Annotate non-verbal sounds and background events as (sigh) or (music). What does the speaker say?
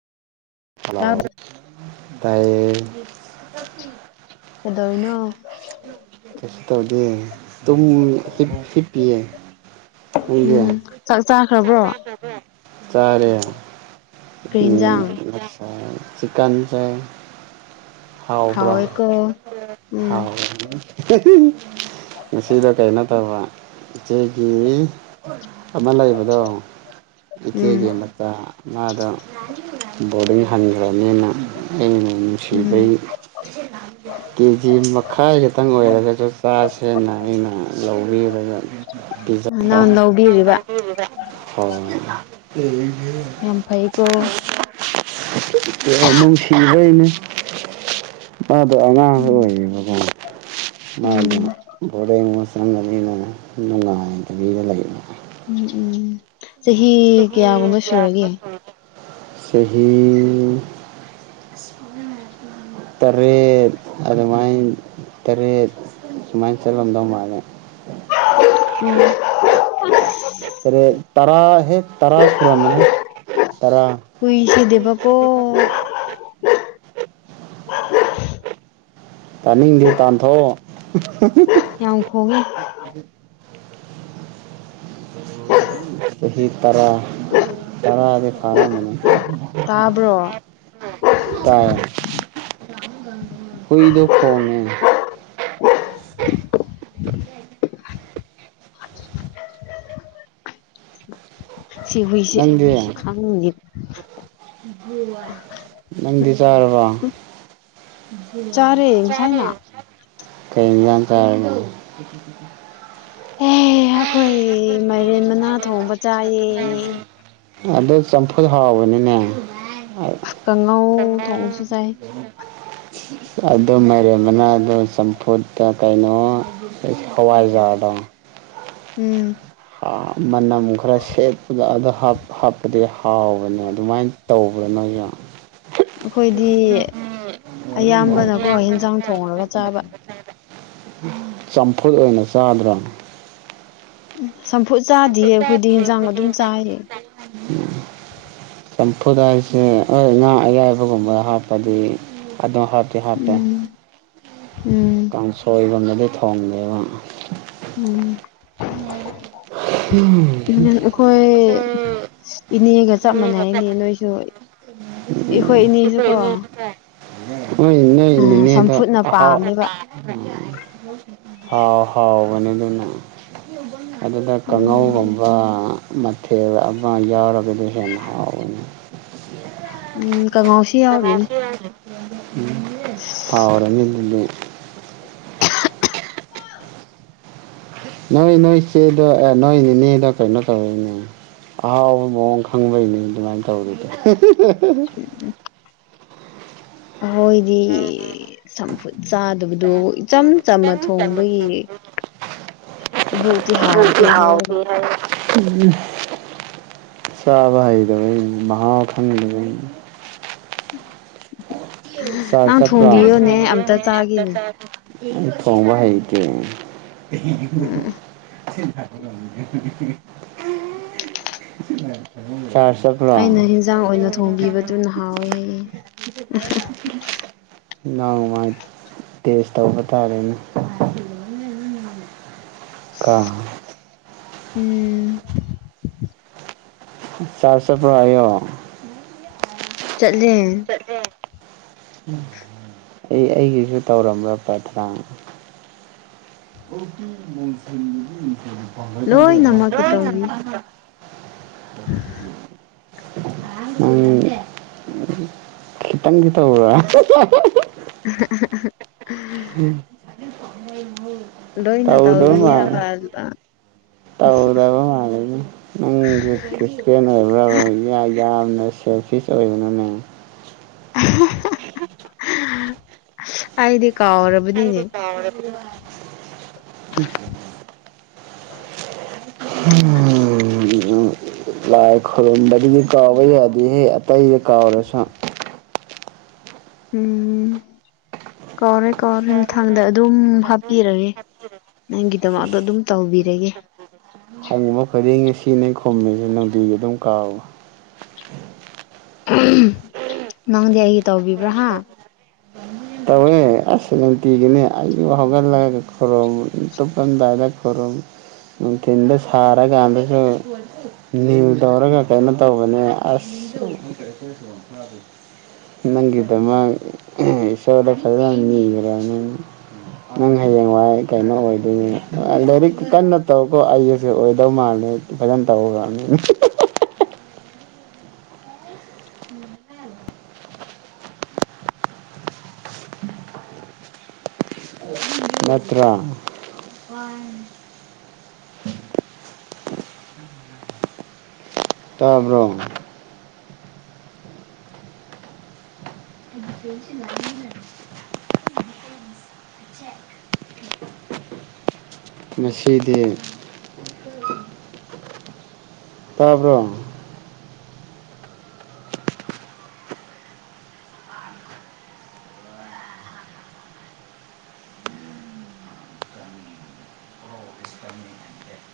ꯍꯂꯥꯎ ꯇꯥꯕ ꯇꯥꯏꯌꯦ ꯀꯩꯗꯧꯔꯤꯅꯣ ꯀꯩꯁꯨ ꯇꯧꯗꯦ ꯇꯨꯝ ꯍꯤꯞꯄꯤꯌꯦ ꯅꯪꯗꯤ ꯎꯝ ꯆꯥꯛ ꯆꯥꯈ꯭ꯔꯕ꯭ꯔꯣ ꯆꯥꯔꯦ ꯀꯔꯤ ꯎꯝ ꯌꯦꯟꯖꯥꯡ ꯆꯤꯛꯀꯟ ꯆꯥꯏ ꯍꯥꯎꯕ꯭ꯔꯣ ꯍꯥꯎꯋꯦꯀꯣ ꯎꯝ ꯃꯁꯤꯗ ꯀꯩꯅꯣ ꯇꯧꯕ ꯏꯆꯦꯒꯤ ꯑꯃ ꯂꯩꯕꯗꯣ ꯎꯝ ꯏꯆꯦꯒꯤ ꯃꯆꯥ ꯉꯥꯗꯣ ꯕꯣꯔꯗꯤꯡ ꯍꯟꯈ꯭ꯔꯅꯤꯅ ꯑꯩ ꯎꯝ ꯅꯨꯡꯁꯤꯕꯩ ꯀꯦꯖꯤ ꯃꯈꯥꯏ ꯈꯛꯇꯪ ꯑꯣꯏꯔꯒꯁꯨ ꯆꯥꯁꯦꯟꯅ ꯑꯩꯅ ꯂꯧꯕꯤꯔꯒ ꯅꯍꯥꯟ ꯂꯧꯕꯤꯔꯤꯕ ꯍꯥ ꯇ‌ꯦ ꯌꯥꯝ ꯐꯩꯀꯣ ꯅꯨꯡꯁꯤꯕꯩꯅ‌ꯦ ꯃꯥꯗꯣ ꯑꯉꯥꯡꯁꯨ ꯎꯝ ꯑꯣꯏꯌꯦꯕꯀꯣ ꯃꯥꯗꯣ ꯎꯝ ꯕꯣꯔꯦꯡ ꯃꯁꯗꯅꯤꯅ ꯅꯨꯡꯉꯥꯏꯗꯕꯤꯗ ꯂꯩꯕ ꯎꯝ ꯎꯝ ꯆꯍꯤ ꯀꯌꯥꯒꯨꯝꯕ ꯁꯨꯔꯒꯦ ꯆꯥꯍꯤ (unintelligible) ꯇꯔꯦꯠ ꯑꯗꯨꯃꯥꯏꯅ ꯇꯔꯦꯠ ꯁꯨꯃꯥꯏꯅ ꯆꯠꯂꯝꯗꯝ ꯃꯥ ꯑꯗ (unintelligible) ꯇꯔ‌ꯣꯠ ꯇꯔꯥ ꯍꯦꯛ ꯇꯔꯥ ꯁꯨꯔꯥꯝꯃꯅꯤ ꯇꯔꯥ ꯍꯨꯏꯁꯤꯗꯕꯀꯣ ꯇꯥꯅꯤꯡꯗꯦ ꯇꯥꯟꯊꯣꯛꯑꯣ ꯌꯥꯝ ꯈꯣꯡꯉ‌ꯦ ꯆꯍꯤ ꯇꯔꯥ (unintelligible) ꯇꯔꯗꯤ ꯐꯔꯃꯅꯤ ꯇꯥꯕ꯭ꯔꯣ ꯇꯥꯏ ꯍꯨꯏꯗ ꯈꯣꯡꯉꯦ (unintelligible) ꯅꯪꯗꯤ ꯈꯪꯅꯤ ꯅꯪꯗꯤ ꯆꯥꯔꯕ ꯎꯝ ꯆꯥꯔꯦ ꯆꯔꯦ ꯉꯁꯥꯏꯅ ꯀꯩꯖꯥꯟ ꯆꯥꯔꯝꯅ‌ꯣ ꯑꯦ ꯑꯩꯈꯣꯏ ꯃꯥꯏꯔꯦꯟ ꯃꯅꯥ ꯊꯣꯡꯕ ꯆꯥꯏꯌꯦ ꯑꯗꯨ ꯆꯝꯐꯨ ꯍꯥꯎꯕꯅꯤꯅꯦ ꯀꯥꯡꯉꯧ ꯊꯣꯡꯁꯨ ꯆꯥꯏ (inaudible) ꯑꯗꯨ ꯃꯥꯏꯔꯦꯝꯕꯅꯗ ꯆꯝꯐꯨꯠꯀ ꯀꯩꯅꯣ ꯍꯋꯥꯏꯖꯥꯔꯗ‌ꯣ ꯎꯝ ꯑ ꯃꯅꯝ ꯈꯔ ꯁꯦꯠꯄꯗ ꯑꯗ ꯍꯥꯞ ꯍꯥꯞꯄꯗꯤ ꯍꯥꯎꯕꯅꯦ ꯑꯗꯨꯃꯥꯏꯅ ꯇꯧꯕ꯭ꯔꯥ ꯅꯣꯏ ꯌꯥꯝ ꯑꯩꯈꯣꯏꯗꯤ ꯑꯌꯥꯝꯕꯅꯀꯣ ꯍꯦꯟꯖꯥꯡ ꯊꯣꯡꯉꯒ ꯆꯥꯕ (unintelligible) ꯆꯝꯐꯨꯠ ꯑꯣꯏꯅ ꯆꯥꯗ꯭ꯔꯣ ꯎꯝ ꯆꯝꯐꯨꯠ ꯆꯥꯗꯤꯌꯦ ꯑꯈꯣꯏꯗꯤ ꯍꯦꯟꯖꯥꯡ ꯑꯗꯨꯝ ꯆꯥꯏꯌꯦ (unintelligible) ꯆꯝꯐꯨꯠ ꯍꯥꯏꯁꯦ ꯑꯧ ꯉꯥ ꯑꯌꯥꯏꯕꯒꯨꯝꯕ ꯍꯥꯞꯄꯗꯤ ꯑꯗꯣ ꯍꯥꯞ ꯗꯤ ꯍꯥꯞꯄꯦ ꯎꯝ ꯎꯝ ꯀꯥꯡꯁꯣꯏꯒꯨꯝꯕꯗꯤ ꯊꯣꯡꯕꯅꯦꯕ ꯎꯝ ꯎꯝ ꯍꯣꯏ ꯏꯅꯦꯒ ꯆꯞ ꯃꯥꯟꯅꯩꯅꯦꯌꯦ ꯅꯣꯏꯁꯨ ꯑꯩꯈꯣꯏ ꯏꯅꯦꯁꯨꯀꯣ (unintelligible) ꯎꯝ ꯅꯣꯏ ꯎꯝ ꯅꯤꯅꯦꯗꯣ ꯆꯝꯐꯨꯠꯅ ꯑꯍꯥꯎ ꯎꯝ ꯄꯥꯝꯃꯦꯕ ꯍꯥꯎ ꯍꯥꯎꯕꯅꯥꯦ ꯑꯗꯨꯝ ꯑꯗꯨꯒ ꯎꯝ ꯀꯥꯡꯍꯧꯒꯨꯝꯕ ꯃꯊꯦꯜ ꯑꯃ ꯌꯥꯎꯔꯒꯗꯤ ꯍꯦꯟꯅ ꯍꯥꯎꯕꯅꯤ ꯎꯝ ꯀꯥꯡꯉꯧꯁꯤ ꯌꯥꯎꯔꯤꯅꯦ ꯎꯝ ꯍꯥꯎꯔꯅꯤ ꯑꯗꯨꯗꯤ (unintelligible) ꯅꯣꯏ ꯅꯣꯏ ꯆꯦꯗꯣ ꯑꯦ ꯅꯣꯏ ꯅꯤꯅꯦꯗ ꯀꯩꯅꯣ ꯇꯧꯎꯅꯦ ꯑꯍꯥꯎꯕ ꯃꯑꯣꯡ ꯈꯪꯕꯩꯅꯦ ꯑꯗꯨꯃꯥꯏꯅ ꯇꯧꯔꯤꯗꯤ (unintelligible) ꯑꯍꯣꯏꯗꯤ ꯆꯝꯐꯨꯠ ꯆꯥꯗꯕꯗꯣ ꯏꯆꯝ ꯆꯝꯅ ꯊꯣꯡꯕꯒꯤ ꯏꯕꯣꯛꯇꯤ ꯑꯗꯨꯗꯤ ꯍꯥꯎꯇꯦ ꯍꯥꯎꯇꯦ ꯍꯥꯏꯌꯦꯕ ꯍꯥꯏꯌꯦ ꯆꯥꯕ ꯍꯩꯗꯕꯩꯅꯤ ꯃꯍꯥꯎ ꯈꯪꯗꯕꯩꯅꯤ (unintelligible) ꯅꯪ ꯑꯩ ꯊꯣꯡꯕꯤꯌꯣꯅꯦ ꯑꯝꯇ ꯆꯥꯒꯦꯅꯦ ꯊꯣꯡꯕ ꯍꯩꯇꯦ ꯎꯝ (unintelligible) ꯑꯩꯅ ꯍꯤꯟꯖꯥꯡ ꯑꯣꯏꯅ ꯊꯣꯡꯕꯤꯕꯗꯨꯅ ꯍꯥꯎꯌꯦ ꯍꯥꯏꯌꯦ ꯅꯣꯡꯃꯥꯏ ꯇꯦꯖ ꯇꯧꯕ ꯇꯥꯔꯦꯅꯦ ꯀ ꯎꯝ ꯆ꯭ꯔ ꯆꯠꯄ꯭ꯔ ꯍꯥꯏꯌꯣ ꯆꯠꯂꯦ ꯆꯠꯂꯦ ꯑꯩ ꯑꯩꯒꯤꯁꯨ ꯇꯧꯔꯝꯕ꯭ꯔ ꯄ꯭ꯔꯊꯥꯅ ꯂꯣꯏꯅꯃꯛꯀꯤ ꯇꯧꯕꯤ (unintelligible) (unintelligible) ꯈꯩꯇꯪꯗꯤ ꯇꯧꯕ꯭ꯔꯥ (unintelligible) (unintelligible) ꯂꯣꯏꯅ ꯇꯧꯗꯕ ꯇꯧꯕꯤꯌꯦ ꯃꯥꯜꯂꯦ ꯍꯥꯏꯕ ꯑ ꯇꯧꯗꯕ ꯃꯥꯜꯂꯤꯗ ꯅꯪꯒꯤ ꯈ꯭ꯔꯤꯁꯇꯦꯟ ꯑꯣꯏꯕ꯭ꯔꯥꯕ ꯌꯥ ꯌꯥꯝꯅ ꯁꯦꯜꯐꯤꯁ ꯑꯣꯏꯒꯅꯨꯅꯦ (unintelligible) (unintelligible) ꯑꯩꯗꯤ ꯀꯥꯎꯔꯕꯅꯤꯅꯦ ꯀꯥꯎꯔꯕ (unintelligible) ꯍꯨꯝ ꯂꯥꯏ ꯈꯣꯔꯨꯝꯕꯗꯨꯗꯤ ꯀꯥꯎꯕ ꯌꯥꯗꯦꯍꯦ ꯑꯇꯩꯗ ꯀꯥꯎꯔꯁꯨ ꯎꯝ ꯀꯥꯎꯔꯣꯏ ꯀꯥꯎꯔꯣꯏ ꯃꯊꯪꯗ ꯑꯗꯨꯝ ꯍꯥꯞꯄꯤꯔꯒꯦ ꯅꯪꯒꯤ ꯗꯃꯛꯗꯣ ꯑꯗꯨꯝ ꯇꯧꯕꯤꯔꯒꯦ ꯍꯕ ꯐꯗꯤꯡ ꯁꯤꯅꯦ ꯈꯣꯃꯤꯁꯦ ꯅꯨꯡꯗꯤꯒꯤ ꯑꯗꯨꯝ ꯀꯥꯎꯋ ꯅꯪꯗꯤ ꯑꯩꯒꯤ ꯇꯧꯕꯤꯕ꯭ꯔꯥꯥ ꯍꯥ ꯇꯧꯋꯦ ꯑꯁ ꯅꯨꯡꯇꯤꯒꯤꯅꯤ ꯑꯩꯒꯤ ꯍꯧꯒꯠꯂꯒ ꯈꯣꯏꯔꯨꯝꯕ ꯇꯣꯞꯄꯜꯗꯥꯏꯗ ꯈꯣꯏꯔꯝ ꯅꯨꯡꯇꯊꯤꯟꯗ ꯁꯔꯥ ꯀꯥꯟꯗꯁꯨ ꯅꯤꯜ ꯇꯧꯔꯒ ꯀꯩꯅꯣ ꯇꯧꯕꯅꯦ ꯑꯁ (unintelligible) ꯅꯪꯒꯤꯗꯃꯛ ꯏꯁꯣꯔꯗ ꯐꯖꯅ ꯅꯤꯒꯔ꯭ꯝꯅꯤ ꯅꯪ ꯍꯌꯦꯡ ꯋꯥꯏ ꯀꯩꯅꯣ ꯑꯣꯏꯗꯣꯏꯅꯤ ꯂꯥꯏꯔꯤꯛ ꯀꯟꯅ ꯇꯧꯀꯣ ꯑꯩꯒꯁꯨ ꯑꯣꯏꯗꯧ ꯃꯥꯜꯂꯦ ꯐꯖꯟ ꯇꯧꯒꯔꯝꯅꯦ ꯅꯠꯇ꯭ꯔ ꯃꯅꯤ ꯇꯥꯕ꯭ꯔꯣ (unintelligible) ꯉꯁꯤꯗꯤ ꯇꯥꯕ꯭ꯔꯣ